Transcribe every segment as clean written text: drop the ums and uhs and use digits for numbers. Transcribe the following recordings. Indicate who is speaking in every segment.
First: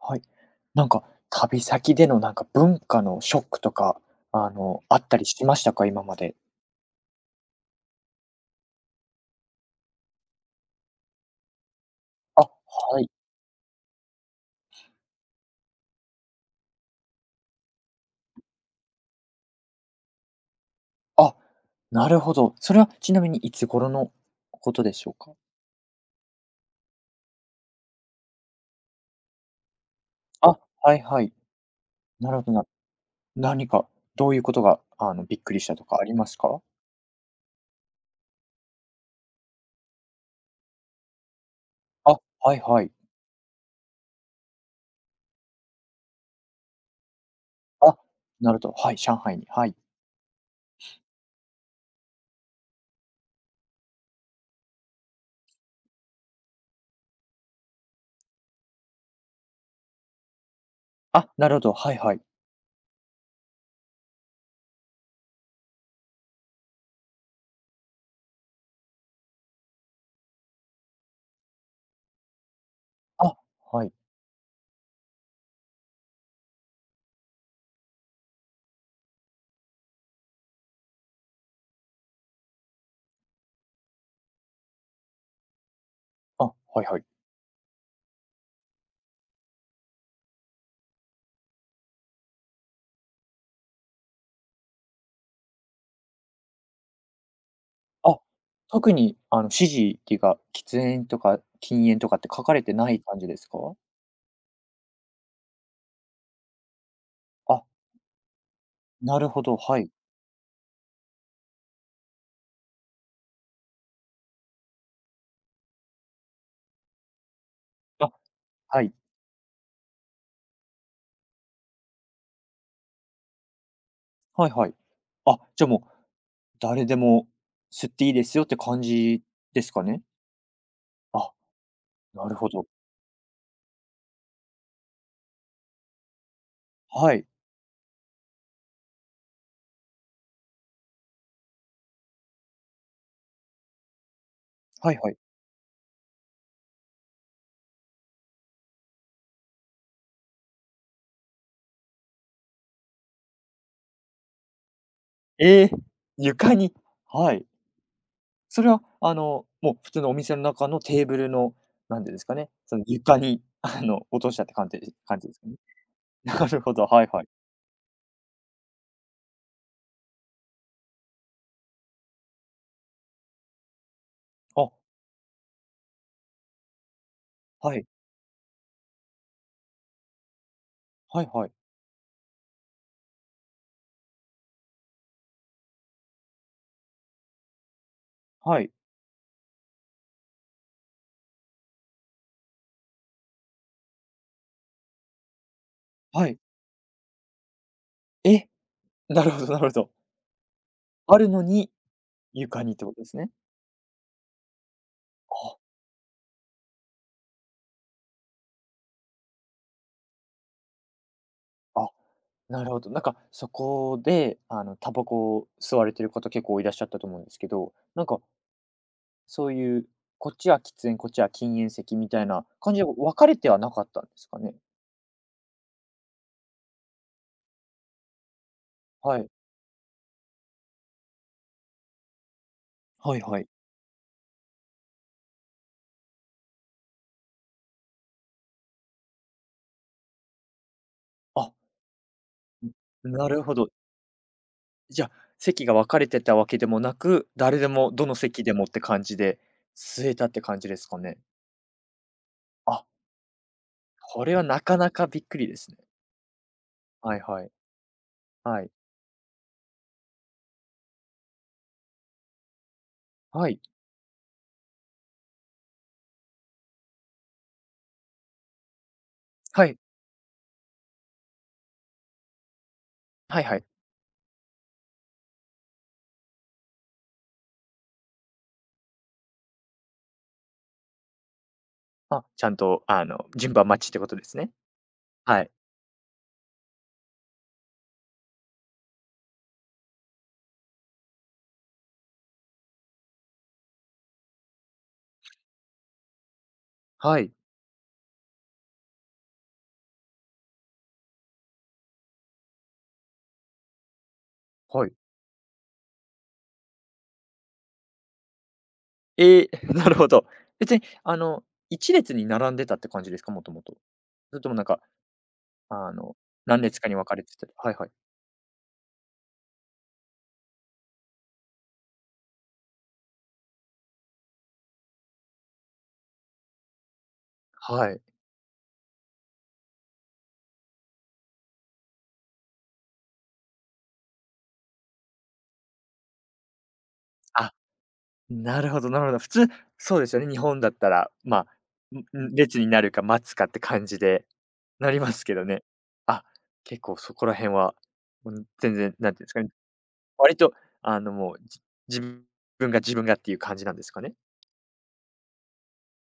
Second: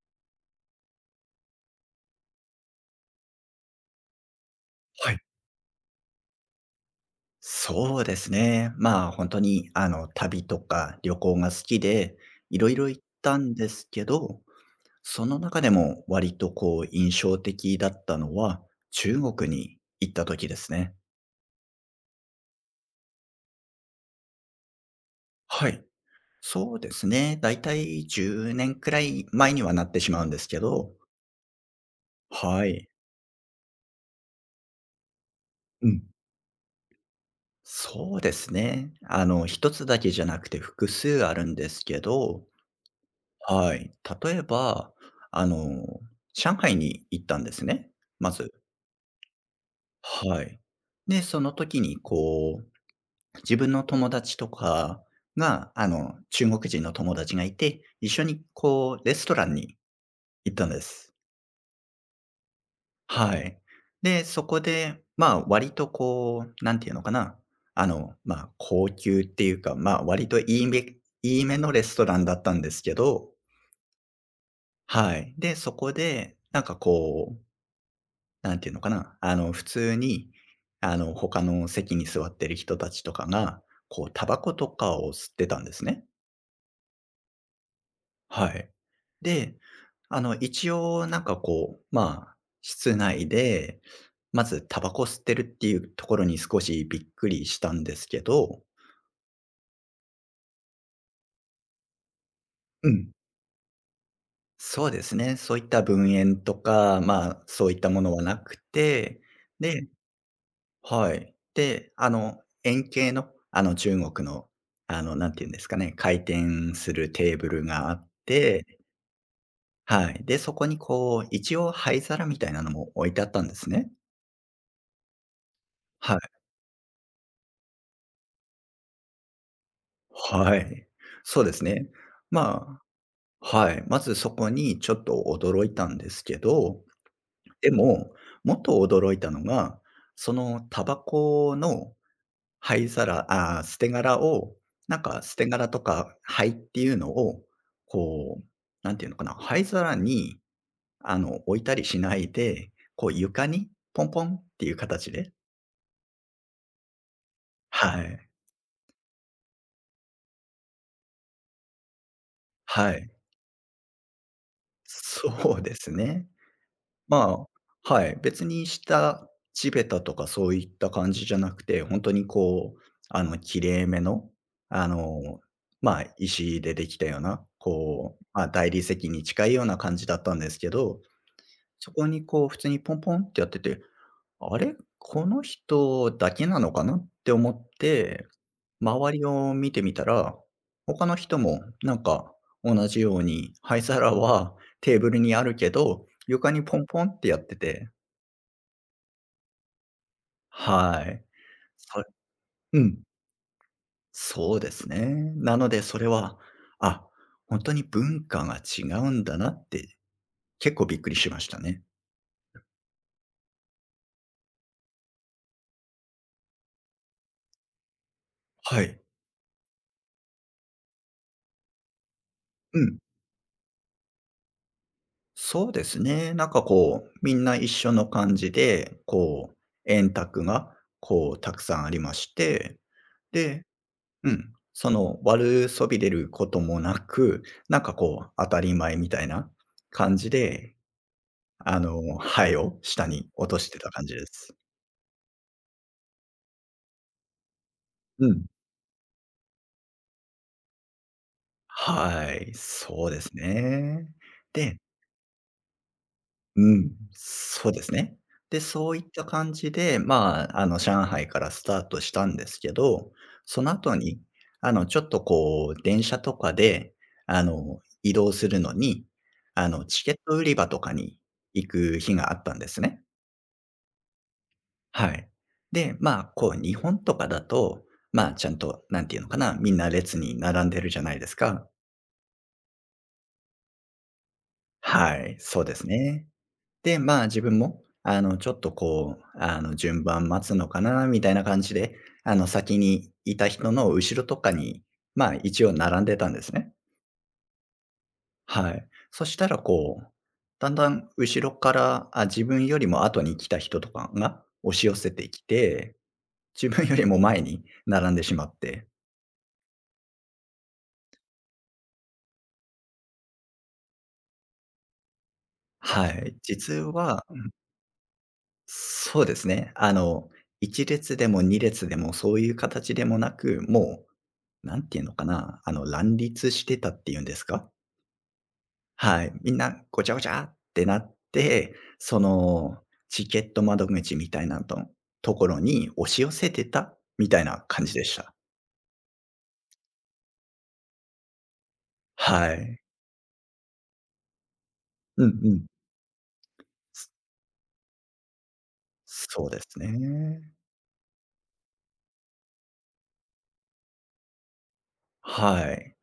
Speaker 1: はい。なんか、旅先での文化のショックとか、あっ
Speaker 2: は
Speaker 1: た
Speaker 2: い。
Speaker 1: りしましたか？今まで。
Speaker 2: そうですね。まあ、本当に、旅とか旅行が好きで、
Speaker 1: あ、
Speaker 2: 色々行
Speaker 1: は
Speaker 2: っ
Speaker 1: い。
Speaker 2: たんですけど、その中でも割とこう印象的だったのは、中国に行った時ですね。
Speaker 1: あ、なるほど。それはちなみにいつ頃のことでしょうか？
Speaker 2: はい。そうですね。だいたい10年くらい前にはなってしまうんです
Speaker 1: あ、
Speaker 2: けど、
Speaker 1: はいはい。なるほど
Speaker 2: は
Speaker 1: な。
Speaker 2: い。
Speaker 1: 何か、どういうことが、びっくりしたと
Speaker 2: う
Speaker 1: か
Speaker 2: ん。
Speaker 1: ありますか？
Speaker 2: そうですね。一つだけじゃなくて複数あるんですけ
Speaker 1: あ、
Speaker 2: ど。
Speaker 1: はいはい。
Speaker 2: はい。例えば、あの、上海に行ったんですね、
Speaker 1: あ、
Speaker 2: まず。
Speaker 1: なるほど。はい、上海に、はい。
Speaker 2: はい。で、その時にこう、自分の友達とかが、中国人の友達がいて、一緒にこうレストランに行ったんです。
Speaker 1: あ、なるほど、はいはい。
Speaker 2: はい。で、そこで、まあ、割とこう、なんていうのかな、まあ、高級っていうか、まあ、割といいめのレストランだったんですけど、
Speaker 1: あ、はい。
Speaker 2: はい。で、そこで、なんかこうなんていうのかな、普通に、他の席に座ってる人たちとかが、こう、タバコとかを吸ってたんですね。
Speaker 1: あ、はいはい。
Speaker 2: はい。で、一応、なんかこう、まあ、室内で、まずタバコ吸ってるっていうところに少しびっくりしたんです
Speaker 1: あ、
Speaker 2: けど、
Speaker 1: 特に指示っていうか、喫煙とか禁煙とかって書かれて
Speaker 2: う
Speaker 1: ない
Speaker 2: ん。
Speaker 1: 感じですか？
Speaker 2: そうですね。そういった分煙とか、まあ、
Speaker 1: あ、
Speaker 2: そういったものはなく
Speaker 1: な
Speaker 2: て、
Speaker 1: るほど、は
Speaker 2: で、
Speaker 1: い。
Speaker 2: はい。で、円形の、中国の、なんて言うんですかね、回転するテーブルがあっ
Speaker 1: あ、
Speaker 2: て、
Speaker 1: はい。
Speaker 2: はい。で、そこにこう、一応灰皿みたいなのも置いてあったんですね。
Speaker 1: はいはい。あ、じゃあもう、
Speaker 2: はい。
Speaker 1: 誰でも吸っていいですよって感じですかね？
Speaker 2: はい。
Speaker 1: あ、
Speaker 2: そうですね。
Speaker 1: なるほど。
Speaker 2: まあ、はい。まずそこにちょっと驚いたんですけど、
Speaker 1: はい。
Speaker 2: でも、もっと驚いたのが、そのタバコの灰皿、ああ、捨て殻を、
Speaker 1: は
Speaker 2: な
Speaker 1: い
Speaker 2: ん
Speaker 1: はい。
Speaker 2: か捨て殻とか灰っていうのを、こう、なんていうのかな、灰皿に、置いたりしないで、こう床にポンポンっていう形で。
Speaker 1: ええ、床に。はい。
Speaker 2: はい。
Speaker 1: それは、もう普通のお店の中のテーブルの、なんていうんですかね、その
Speaker 2: はい。
Speaker 1: 床に、落としたって感じですか
Speaker 2: そ
Speaker 1: ね？
Speaker 2: うです ね。
Speaker 1: なるほど、はいはい。
Speaker 2: まあ、はい、別に地べたとかそういった感じじゃなくて、本当にこう、綺麗めの、
Speaker 1: あ、
Speaker 2: あの、まあ、石でできたような、
Speaker 1: はい。
Speaker 2: こう、まあ、大理石に近いような感じだったんですけど、
Speaker 1: はいはい。
Speaker 2: そこにこう普通にポンポンってやってて、あれ、この人だけなのかなって思って、
Speaker 1: はい。
Speaker 2: 周りを見てみたら、他の人もなんか同じように灰皿は テーブルにあるけど、
Speaker 1: はい。
Speaker 2: 床にポンポンってやってて、
Speaker 1: え、なるほどなるほど。
Speaker 2: は
Speaker 1: あ
Speaker 2: い。
Speaker 1: るのに、
Speaker 2: そ
Speaker 1: 床にっ
Speaker 2: う
Speaker 1: てこと
Speaker 2: ん、
Speaker 1: ですね。
Speaker 2: そうですね。な
Speaker 1: あ、
Speaker 2: のでそれは、あ、本当に文化が違うんだなって結構びっくりしましたね。
Speaker 1: あなるほど。なんか、そこで、タバコを吸われてる方結構いらっしゃったと思うんですけど、なんか、
Speaker 2: はい。
Speaker 1: そういう、こっちは喫煙、こっちは禁煙席みたいな感
Speaker 2: う
Speaker 1: じで
Speaker 2: ん。
Speaker 1: 分かれてはなかったんですかね？
Speaker 2: そうですね。なんかこう、みんな一緒の感じで、
Speaker 1: はい。
Speaker 2: こう、円卓が、こう、たくさんありまして、
Speaker 1: はいはい。
Speaker 2: で、うん、その、悪そびれることもなく、なんかこう、当たり前みたいな感じで、
Speaker 1: あ、
Speaker 2: 牌を下
Speaker 1: ん、な
Speaker 2: に
Speaker 1: る
Speaker 2: 落
Speaker 1: ほ
Speaker 2: と
Speaker 1: ど。
Speaker 2: してた感じです。
Speaker 1: じゃあ、席が分かれてたわけでもなく、誰でもどの
Speaker 2: う
Speaker 1: 席
Speaker 2: ん。
Speaker 1: でもって感じで、吸えたって感じですかね？
Speaker 2: はい、
Speaker 1: あ、
Speaker 2: そうですね。
Speaker 1: これはなか
Speaker 2: で、
Speaker 1: なかびっくりですね。
Speaker 2: うん、
Speaker 1: はいはい。
Speaker 2: そうですね。で、
Speaker 1: はい。
Speaker 2: そういった感じで、まあ、上海からスタートしたんですけど、
Speaker 1: はい。
Speaker 2: その後に、ちょっとこう、電車とかで、移動するのに、
Speaker 1: はい。
Speaker 2: チケット売り場とかに行く日があったんですね。
Speaker 1: はいはい。
Speaker 2: はい。で、まあ、こう、日本とかだと、まあ、ちゃんと、なんていうのかな、みんな列に並んでるじゃないですか。
Speaker 1: あ、ちゃんと、順番待ちってことですね。
Speaker 2: はい、
Speaker 1: はい。
Speaker 2: そうですね。で、まあ、自分も、ちょっとこう、順番待つのかなみたいな感じで、先にいた人の後ろとかに、まあ、一応並んでたんですね。
Speaker 1: はい、
Speaker 2: はい。そしたらこう、だんだん後ろから、あ、自分よりも後に来た人とかが押し
Speaker 1: はい。
Speaker 2: 寄せてきて、自分よりも前に並んでしまって、
Speaker 1: えー、なるほど。別に、一列に並んでたって感じですか？もともと。それともなんか、あ
Speaker 2: は
Speaker 1: の、
Speaker 2: い。
Speaker 1: 何
Speaker 2: 実
Speaker 1: 列かに分かれ
Speaker 2: は、
Speaker 1: てたりはいはい。
Speaker 2: そうですね。あの、1列でも2列でもそういう形でもなく、もうなんていうのかな、乱立してたっていうんですか？
Speaker 1: はい。
Speaker 2: はい。みんなごちゃごちゃってなって、その、チケット窓口みたいなところに押し寄せてたみたい
Speaker 1: あ、
Speaker 2: な感じでした。
Speaker 1: なるほどなるほど。普通、そうですよね、日本だったら、まあ、んん、
Speaker 2: は
Speaker 1: 列に
Speaker 2: い。
Speaker 1: なるか待つかって感じで、なります
Speaker 2: うん
Speaker 1: けど
Speaker 2: う
Speaker 1: ね。
Speaker 2: ん。
Speaker 1: あ、結構
Speaker 2: そ
Speaker 1: そこら辺は、うん、全然、なんていうんですか
Speaker 2: そ
Speaker 1: ね、
Speaker 2: うです
Speaker 1: 割
Speaker 2: ね。
Speaker 1: と、もう、自分が自分がっていう感じなんですかね？
Speaker 2: はい。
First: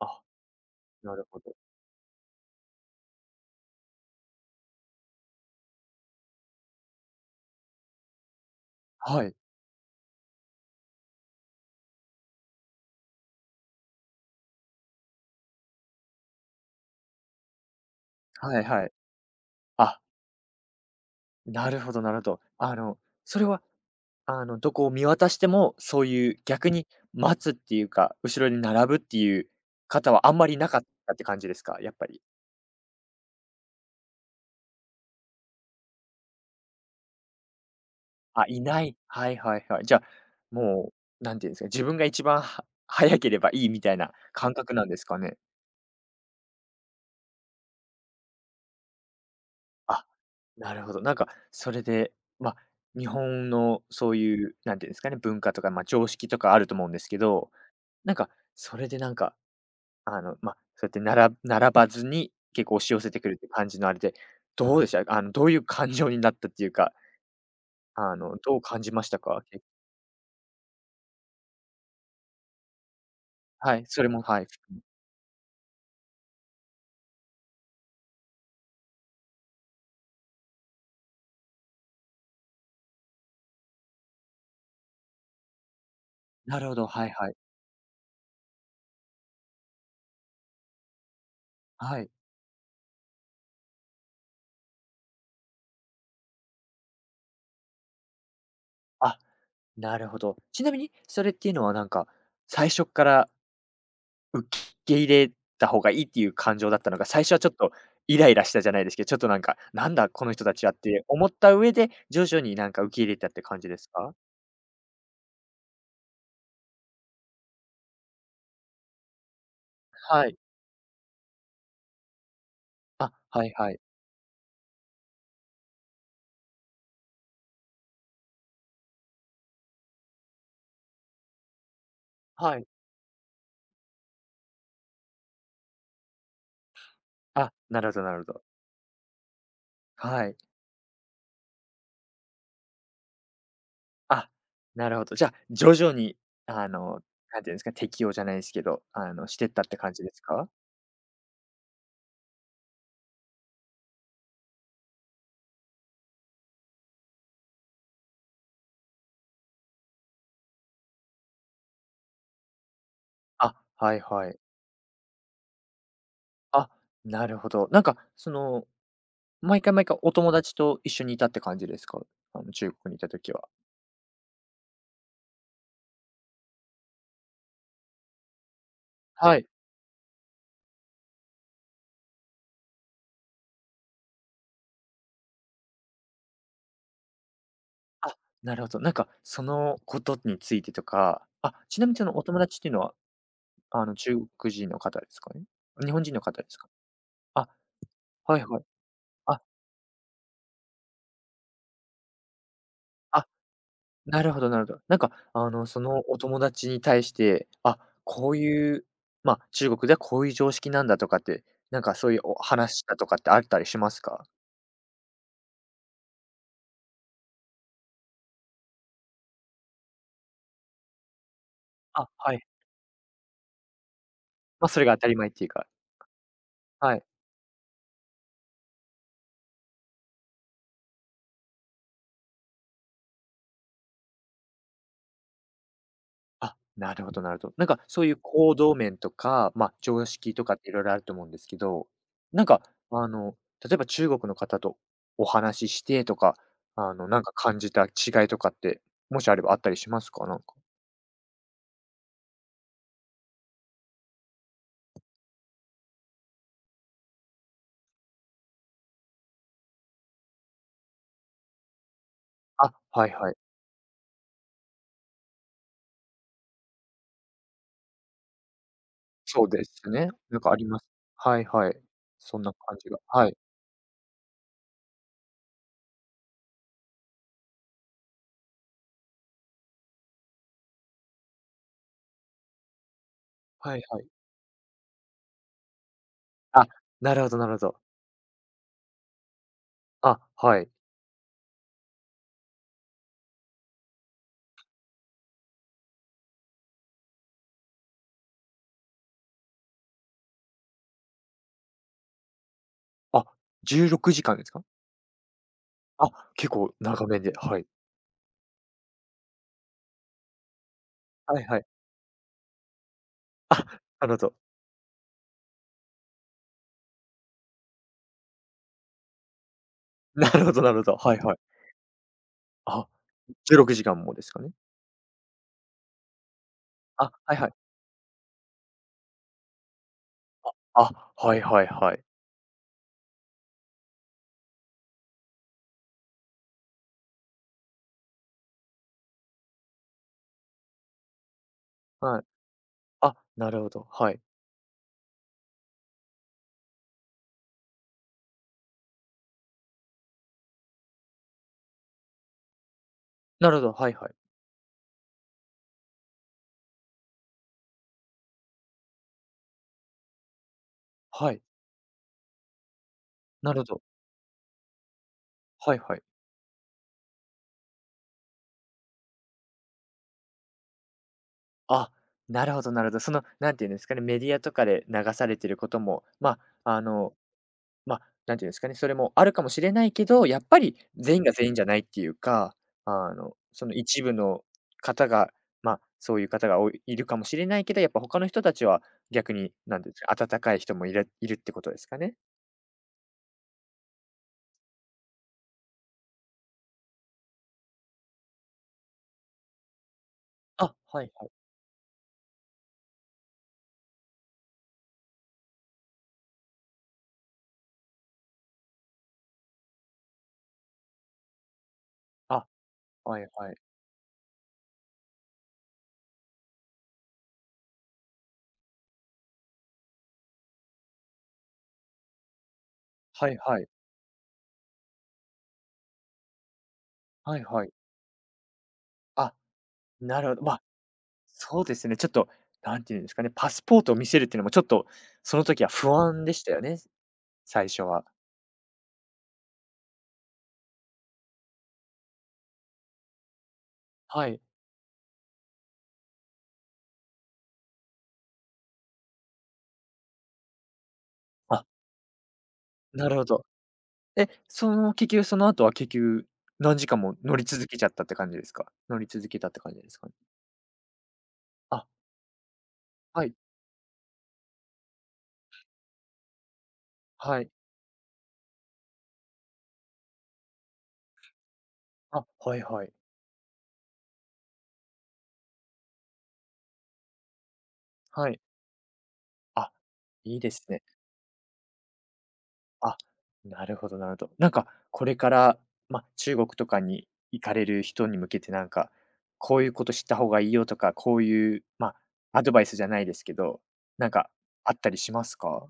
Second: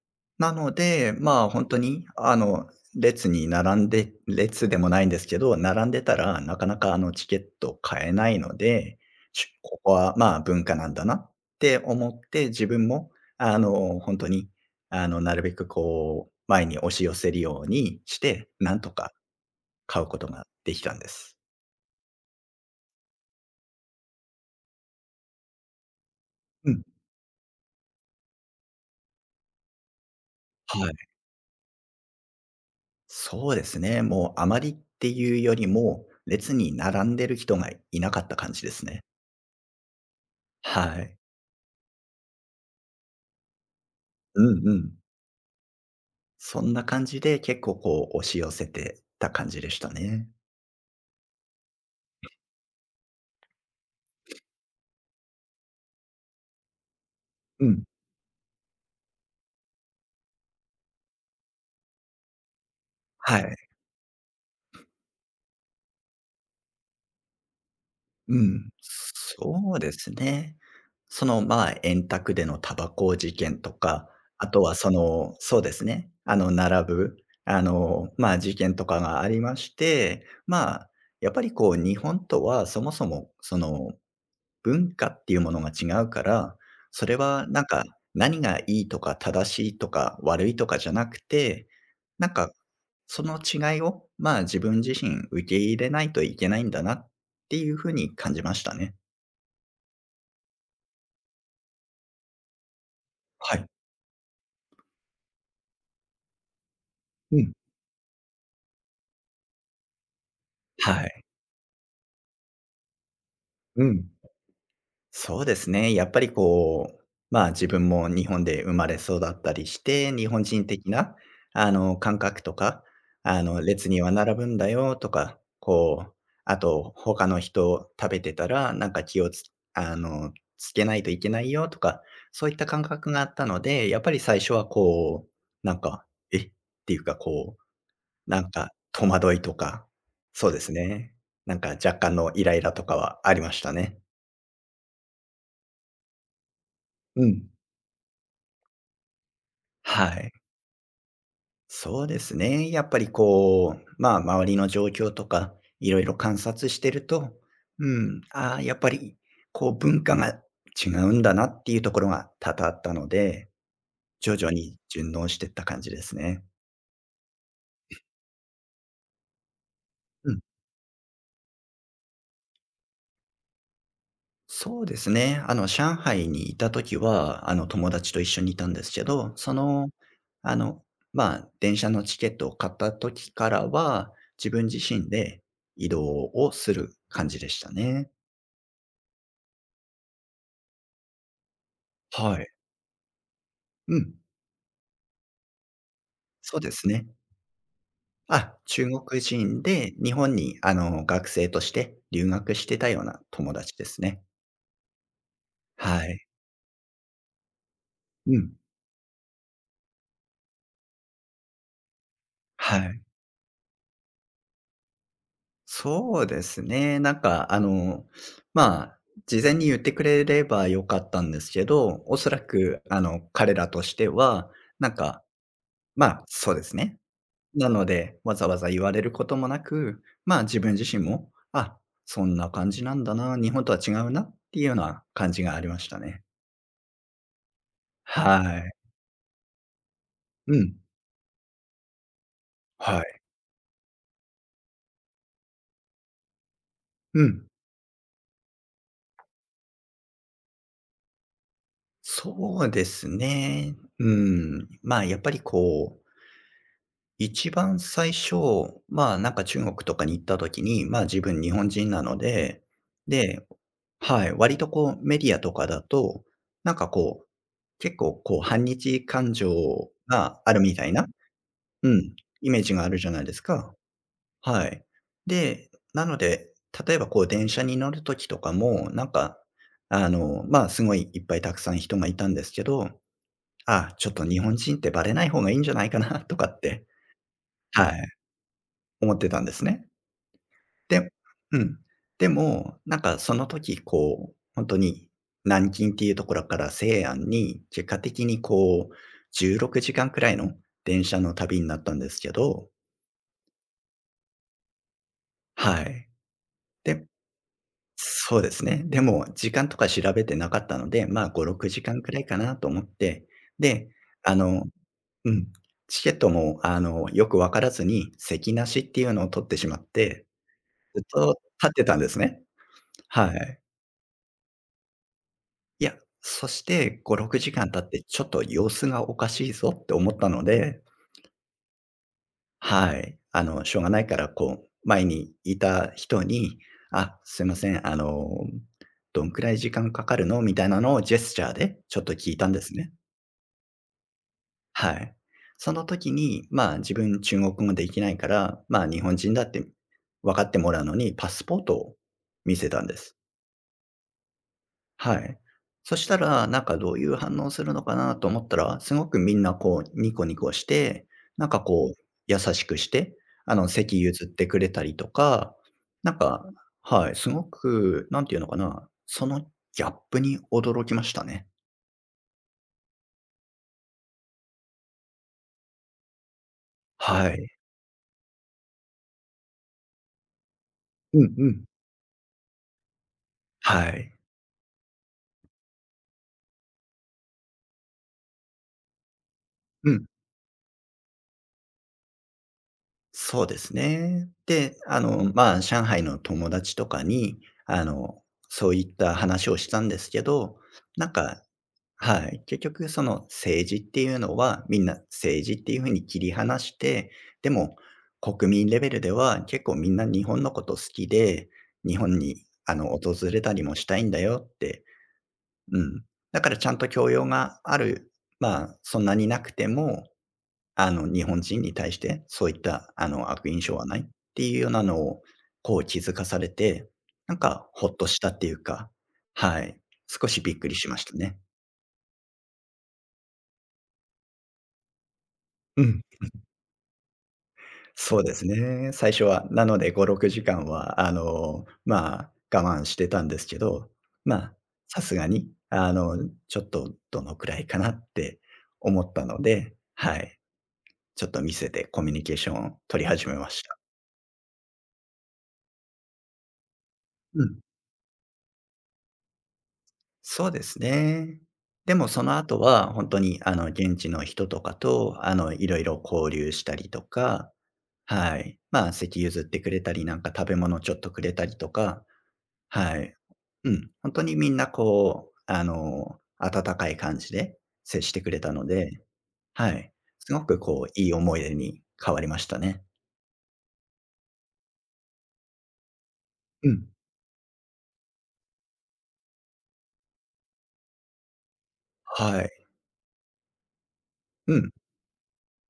Speaker 1: あ、
Speaker 2: なので、
Speaker 1: なるほ
Speaker 2: まあ、
Speaker 1: ど。
Speaker 2: 本当に、列に並んで列でもないんですけど、並んでたらなかなか、チケット買えないので、
Speaker 1: はい、
Speaker 2: ここは、まあ、文化なんだなって思って、自分も、本当に、なるべくこう、前に押し寄せるようにして、
Speaker 1: はい
Speaker 2: なん
Speaker 1: は
Speaker 2: と
Speaker 1: い。
Speaker 2: か
Speaker 1: あ
Speaker 2: 買うことができたんです。
Speaker 1: なるほどなるほど。それは、どこを見渡しても、そういう逆
Speaker 2: うん、
Speaker 1: に待つっていうか、後ろに並ぶっていう方はあんまりいなかっ
Speaker 2: はい。
Speaker 1: たって感じですか？やっぱり。
Speaker 2: そうですね、もうあまりっていうよりも、列に並んでる人がいなかった
Speaker 1: あ、
Speaker 2: 感
Speaker 1: い
Speaker 2: じで
Speaker 1: な
Speaker 2: す
Speaker 1: い。
Speaker 2: ね。
Speaker 1: はいはいはい。じゃあ、
Speaker 2: は
Speaker 1: も
Speaker 2: い。
Speaker 1: う、なんていうんですか、自分が一番は早ければいいみたいな
Speaker 2: う
Speaker 1: 感
Speaker 2: んう
Speaker 1: 覚なん
Speaker 2: ん。
Speaker 1: ですかね？
Speaker 2: そんな感じで結構こう押し寄せてた感じでした
Speaker 1: あ、
Speaker 2: ね。
Speaker 1: なるほど。なんか、それで、まあ、日本のそういう、なんていうんですかね、文化とか、まあ、常識とかあると思うんですけど、
Speaker 2: うん。
Speaker 1: なんか、それでなんかまあ、そうやってなら並ばずに、結構押し寄せてくるっ
Speaker 2: は
Speaker 1: て
Speaker 2: い。
Speaker 1: 感じのあれで、どうでした？どういう感情になったっていうか、
Speaker 2: う
Speaker 1: どう
Speaker 2: ん。
Speaker 1: 感じましたか？け
Speaker 2: そうですね。その、まあ、円卓でのタバコ事件と
Speaker 1: はい、そ
Speaker 2: か、
Speaker 1: れも、は
Speaker 2: あ
Speaker 1: い、
Speaker 2: とはその、そうですね、並ぶ、まあ、事件とかがありまして、まあ、やっぱりこう日本とはそもそもその文化っていうものが違うから、
Speaker 1: なるほど、
Speaker 2: そ
Speaker 1: はい
Speaker 2: れ
Speaker 1: はい。
Speaker 2: はなんか、何がいいとか正しいとか悪いとかじゃなくて、
Speaker 1: はい。
Speaker 2: なんか、その違いを、まあ、自分自身受け入れないといけないんだなっていうふうに感じましたね。
Speaker 1: あ、なるほど。ちなみに、それっていうのはなんか、最初から
Speaker 2: はい。
Speaker 1: 受け入れた方がいいっていう感情だったのか、最初は
Speaker 2: う
Speaker 1: ちょ
Speaker 2: ん。
Speaker 1: っとイライラしたじゃないですけど、ちょっとなんか、なんだこの人たちはっ
Speaker 2: は
Speaker 1: て
Speaker 2: い。
Speaker 1: 思った上で、徐々になんか受け入れたって感じで
Speaker 2: う
Speaker 1: す
Speaker 2: ん。
Speaker 1: か？
Speaker 2: そうですね。やっぱりこう、まあ、自分も日本で生まれ育ったりして、日
Speaker 1: はい。
Speaker 2: 本人的な、感覚とか、
Speaker 1: あ、はいはい。
Speaker 2: 列には並ぶんだよとか、こう、あと、他の人食べてたら、なんか気をつあの、つけないといけないよとか、そういっ
Speaker 1: は
Speaker 2: た
Speaker 1: い。
Speaker 2: 感覚があったので、やっぱり最初はこう、なんか、え？っていうか、
Speaker 1: あ、
Speaker 2: こう、
Speaker 1: なるほどなるほ
Speaker 2: な
Speaker 1: ど。
Speaker 2: んか戸惑いとか、
Speaker 1: はい。
Speaker 2: そうですね。なんか若干のイライラとかはありましたね。
Speaker 1: あ、なるほど。じゃあ、徐々に、あの、
Speaker 2: う
Speaker 1: なん
Speaker 2: ん。
Speaker 1: ていうんですか、適用じゃないですけど、してったって感じ
Speaker 2: は
Speaker 1: です
Speaker 2: い。
Speaker 1: か？
Speaker 2: そうですね。やっぱりこう、まあ、周りの状況とか、いろいろ観察してると、うん、ああ、やっぱり、こう、文化が違うんだなっていうところが多々あったので、
Speaker 1: あ、はいは
Speaker 2: 徐
Speaker 1: い。
Speaker 2: 々に順応していった感じですね。
Speaker 1: あ、なるほど。なんか、その、毎回毎回お
Speaker 2: う
Speaker 1: 友
Speaker 2: ん。
Speaker 1: 達と一緒にいたって感じですか？中国にいた時は。
Speaker 2: そうですね。上海にいた時は、友達と一緒にいたんですけど、
Speaker 1: はい。
Speaker 2: その、あの、まあ、電車のチケットを買った時からは、自分自身で移動をする感じでしたね。
Speaker 1: あ、なるほど。なんか、そのことについてとか、あ、ちなみにそのお友
Speaker 2: はい。
Speaker 1: 達っていうのは、
Speaker 2: うん。
Speaker 1: 中国人の方ですかね？日本人の方です
Speaker 2: そう
Speaker 1: か？
Speaker 2: ですね。
Speaker 1: あ、はい
Speaker 2: あ、
Speaker 1: はい。
Speaker 2: 中国
Speaker 1: あ、
Speaker 2: 人で日本に学生として留学してたような
Speaker 1: あ、
Speaker 2: 友達ですね。
Speaker 1: なるほどなるほど。なんか、その
Speaker 2: は
Speaker 1: お
Speaker 2: い。
Speaker 1: 友達に対して、あ、こう
Speaker 2: うん。
Speaker 1: いう、まあ、中国ではこういう常識なんだとかって、なんかそういうお
Speaker 2: は
Speaker 1: 話した
Speaker 2: い。
Speaker 1: とかってあったりしますか？
Speaker 2: そうですね。なんかまあ、事前に言ってくれればよかったんですけど、
Speaker 1: あ、
Speaker 2: おそ
Speaker 1: は
Speaker 2: ら
Speaker 1: い。
Speaker 2: く彼らとしては、
Speaker 1: まあ、それ
Speaker 2: な
Speaker 1: が
Speaker 2: ん
Speaker 1: 当たり
Speaker 2: か、
Speaker 1: 前っていうか、
Speaker 2: まあ、そうです
Speaker 1: は
Speaker 2: ね。
Speaker 1: い。
Speaker 2: なので、わざわざ言われることもなく、まあ、自分自身も、あ、そんな感じなんだな、日本とは違うなっていうような感じがありましたね。
Speaker 1: あ、なるほどなるほど。なんかそういう行
Speaker 2: はい。
Speaker 1: 動面とか、まあ、常識と
Speaker 2: う
Speaker 1: かってい
Speaker 2: ん。
Speaker 1: ろいろあると思うんですけど、なんか、
Speaker 2: は
Speaker 1: あ
Speaker 2: い。
Speaker 1: の、例えば中国の方とお話ししてとか、な
Speaker 2: う
Speaker 1: んか
Speaker 2: ん。
Speaker 1: 感じた違いとかって、もしあればあったりしますか？なんか。
Speaker 2: そうですね。うん。まあ、やっぱりこう、一番最初、まあ、なんか中国とかに行った時に、まあ、自分日本人なので、
Speaker 1: あ、はいはい。
Speaker 2: で、はい、割とこうメディアとかだと、なんかこう、結構こう反日感
Speaker 1: そう
Speaker 2: 情
Speaker 1: ですね。な
Speaker 2: が
Speaker 1: んか
Speaker 2: あ
Speaker 1: あ
Speaker 2: る
Speaker 1: り
Speaker 2: み
Speaker 1: ます。
Speaker 2: たいな、
Speaker 1: はいはい。
Speaker 2: うん、
Speaker 1: そん
Speaker 2: イ
Speaker 1: な
Speaker 2: メージ
Speaker 1: 感
Speaker 2: があ
Speaker 1: じ
Speaker 2: る
Speaker 1: が。
Speaker 2: じゃない
Speaker 1: は
Speaker 2: で
Speaker 1: い。
Speaker 2: すか。はい。で、なので、例えばこう電車に乗る時とかも、なんか、まあ、すごいいっぱいたくさん人がいたんですけど、
Speaker 1: はい
Speaker 2: あ、
Speaker 1: は
Speaker 2: ち
Speaker 1: い。
Speaker 2: ょっと日本人ってバレない方がいいんじゃないかなとかっ
Speaker 1: あ、
Speaker 2: て、
Speaker 1: なるほどなるほど。
Speaker 2: はい、思ってたんですね。
Speaker 1: あ、はい。
Speaker 2: でうん。でも、なんかその時こう、本当に南京っていうところから西安に、結果的にこう16時間くじかんくらいの電車の旅になったんですけど、
Speaker 1: あ、16時間ですか？
Speaker 2: は
Speaker 1: あ、
Speaker 2: い。
Speaker 1: 結構
Speaker 2: で
Speaker 1: 長めで、はい。
Speaker 2: そうですね。でも、時間とか調べてなかったので、まあ、
Speaker 1: は
Speaker 2: 5、
Speaker 1: いはい。
Speaker 2: 6時間くらいかなと思って、
Speaker 1: あ、
Speaker 2: で、
Speaker 1: なるほ
Speaker 2: あ
Speaker 1: ど。
Speaker 2: のうん、チケットも、よくわからずに、席なしっていうのを取ってしまっ て、
Speaker 1: なるほどなるほど。
Speaker 2: ずっ
Speaker 1: はいはい。
Speaker 2: と立ってたんですね。
Speaker 1: あ、
Speaker 2: は
Speaker 1: 16
Speaker 2: い。
Speaker 1: 時間もですかね？
Speaker 2: いや、そして
Speaker 1: あ、
Speaker 2: 5、
Speaker 1: はい
Speaker 2: 6
Speaker 1: はい。
Speaker 2: 時間経って、ちょっと様子がおかしいぞって思ったので、
Speaker 1: あ、はいはいはい。
Speaker 2: はい。しょうがないから、こう、前にいた人に、「あ、すいません、どんくらい時間かかるの？」みたいなのをジェスチャーでちょっと
Speaker 1: はい。
Speaker 2: 聞いたんですね。
Speaker 1: あ、なるほど、はい。
Speaker 2: はい。その時に、まあ、自分中国語できないから、まあ、日本人だって分かってもらうのに、パスポートを見せたんです。
Speaker 1: なるほど、はいはい。
Speaker 2: はい。そしたら、なんかどういう反応するのかなと思ったら、すごくみんなこうニコニコして、
Speaker 1: はい。
Speaker 2: なんかこう優しくして、
Speaker 1: なるほど。
Speaker 2: 席譲ってくれたりとか、
Speaker 1: はいはい。
Speaker 2: なんか、はい、すごく、なんていうのかな、そのギャップに驚きましたね。
Speaker 1: あ、なるほどなるほど。その、なんていうんですかね、メディアとかで流されてることも、まあ、
Speaker 2: はい。
Speaker 1: まあ、なんていうんですかね、それもあるかもしれないけど、やっぱり全
Speaker 2: う
Speaker 1: 員が
Speaker 2: んう
Speaker 1: 全員じ
Speaker 2: ん。
Speaker 1: ゃないっていうか、その
Speaker 2: は
Speaker 1: 一
Speaker 2: い。
Speaker 1: 部の方が、まあ、そういう方がおいいるかもしれないけど、やっぱ他の人たちは逆に、なんて
Speaker 2: う
Speaker 1: いうんです
Speaker 2: ん。
Speaker 1: か、温かい人もいるってことですかね？
Speaker 2: そうですね。で、まあ、上海の友達とかに、あの、そういった話をしたんですけど、
Speaker 1: あ、は
Speaker 2: な
Speaker 1: い
Speaker 2: ん
Speaker 1: はい。
Speaker 2: か、はい。結局その政治っていうのは、みんな政治っていう風に切り離して、でも国民レベルでは結構みんな日本のこと好きで、日本に
Speaker 1: あ、
Speaker 2: 訪
Speaker 1: はい
Speaker 2: れ
Speaker 1: は
Speaker 2: た
Speaker 1: い。
Speaker 2: りもしたいんだよって。うん。だからちゃんと教養がある、まあ、そんなになくても、日本人に対してそういった
Speaker 1: はい
Speaker 2: 悪
Speaker 1: は
Speaker 2: 印
Speaker 1: い。
Speaker 2: 象はないっていうようなのをこう気づかされて、なん
Speaker 1: はいは
Speaker 2: か
Speaker 1: い。
Speaker 2: ほっとしたっていうか、
Speaker 1: あ、
Speaker 2: はい。
Speaker 1: な
Speaker 2: 少
Speaker 1: るほ
Speaker 2: し
Speaker 1: ど。
Speaker 2: び
Speaker 1: ま
Speaker 2: っ
Speaker 1: あ、
Speaker 2: くりしましたね。
Speaker 1: そうですね、ちょっと、なんていうんですかね、パスポートを見せるっていうのもちょっと、その時は
Speaker 2: う
Speaker 1: 不
Speaker 2: ん。
Speaker 1: 安でしたよね、最初は。
Speaker 2: そうですね。最初は。なので5、6時間は、まあ、我慢してたんですけど、
Speaker 1: は
Speaker 2: ま
Speaker 1: い。
Speaker 2: あ、さすがに、ちょっとどのくらいかなって思ったので、はい。ちょっと見
Speaker 1: あ、
Speaker 2: せてコミュニケーションを取り
Speaker 1: なるほ
Speaker 2: 始め
Speaker 1: ど。
Speaker 2: ました。
Speaker 1: え、その気球、その後は結局何時間も乗
Speaker 2: う
Speaker 1: り
Speaker 2: ん。
Speaker 1: 続けちゃったって感じですか？乗り続けたって感じですかね？
Speaker 2: そうですね。
Speaker 1: あ、
Speaker 2: でもその後は本当
Speaker 1: はい、
Speaker 2: に、現地の人とかと、いろいろ交流したりと
Speaker 1: はい。
Speaker 2: か、はい。まあ、席譲ってくれたり、なんか食べ物ちょっとくれたりとか、
Speaker 1: あ、はいはい。
Speaker 2: はい。うん、本当にみんなこう、温かい感じで接して
Speaker 1: は
Speaker 2: くれ
Speaker 1: い。
Speaker 2: たので、は
Speaker 1: あ、
Speaker 2: い。す
Speaker 1: いい
Speaker 2: ご
Speaker 1: で
Speaker 2: く
Speaker 1: すね。
Speaker 2: こう、いい思い出に変わりましたね。
Speaker 1: あ、なるほどなるほど。なんか、これから、ま、中国と
Speaker 2: う
Speaker 1: か
Speaker 2: ん。
Speaker 1: に行かれる人に向けてなんか、こういうこと知った方がいいよとか、こういう、ま、
Speaker 2: は
Speaker 1: ア
Speaker 2: い。
Speaker 1: ドバイスじゃないですけど、なんか
Speaker 2: うん。
Speaker 1: あったりしますか？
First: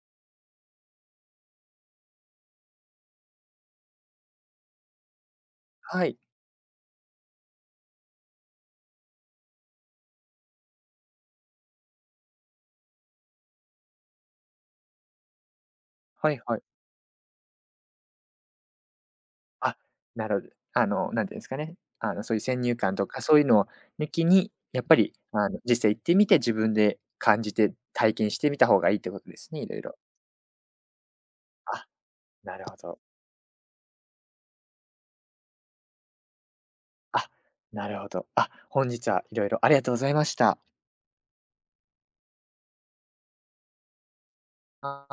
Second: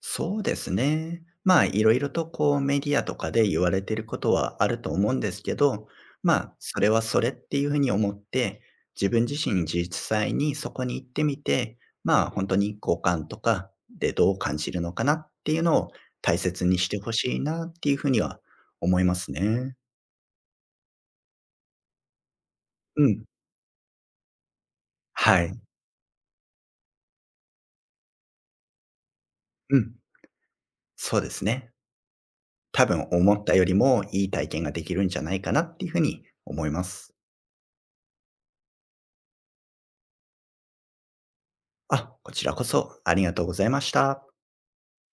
Speaker 2: そうですね。まあ、いろいろとこうメディアとかで言われていることはあると思うんですけど、
Speaker 1: はい。
Speaker 2: まあ、それはそれっていうふうに思って、自分自身実際にそこに行ってみて、まあ、本当に好感とかでどう感じるのかなっていうのを
Speaker 1: は
Speaker 2: 大
Speaker 1: いはい。
Speaker 2: 切にしてほしいなっていうふうには思いますね。
Speaker 1: あ、なるほど。なんていうんですかね、そういう先入観
Speaker 2: う
Speaker 1: とか、
Speaker 2: ん。
Speaker 1: そういうのを抜きに、やっぱり、
Speaker 2: はい。
Speaker 1: 実際行ってみて、自分で感じて、体験してみた方がいいってことですね、い
Speaker 2: う
Speaker 1: ろい
Speaker 2: ん。
Speaker 1: ろ。
Speaker 2: そうですね。
Speaker 1: あ、なるほ
Speaker 2: 多
Speaker 1: ど。
Speaker 2: 分思ったよりもいい体験ができるんじゃないかなっていうふうに思います。
Speaker 1: あ、なるほど。あ、本日はいろいろありがとうございました。
Speaker 2: あ、こちらこそありがとうございました。
Speaker 1: は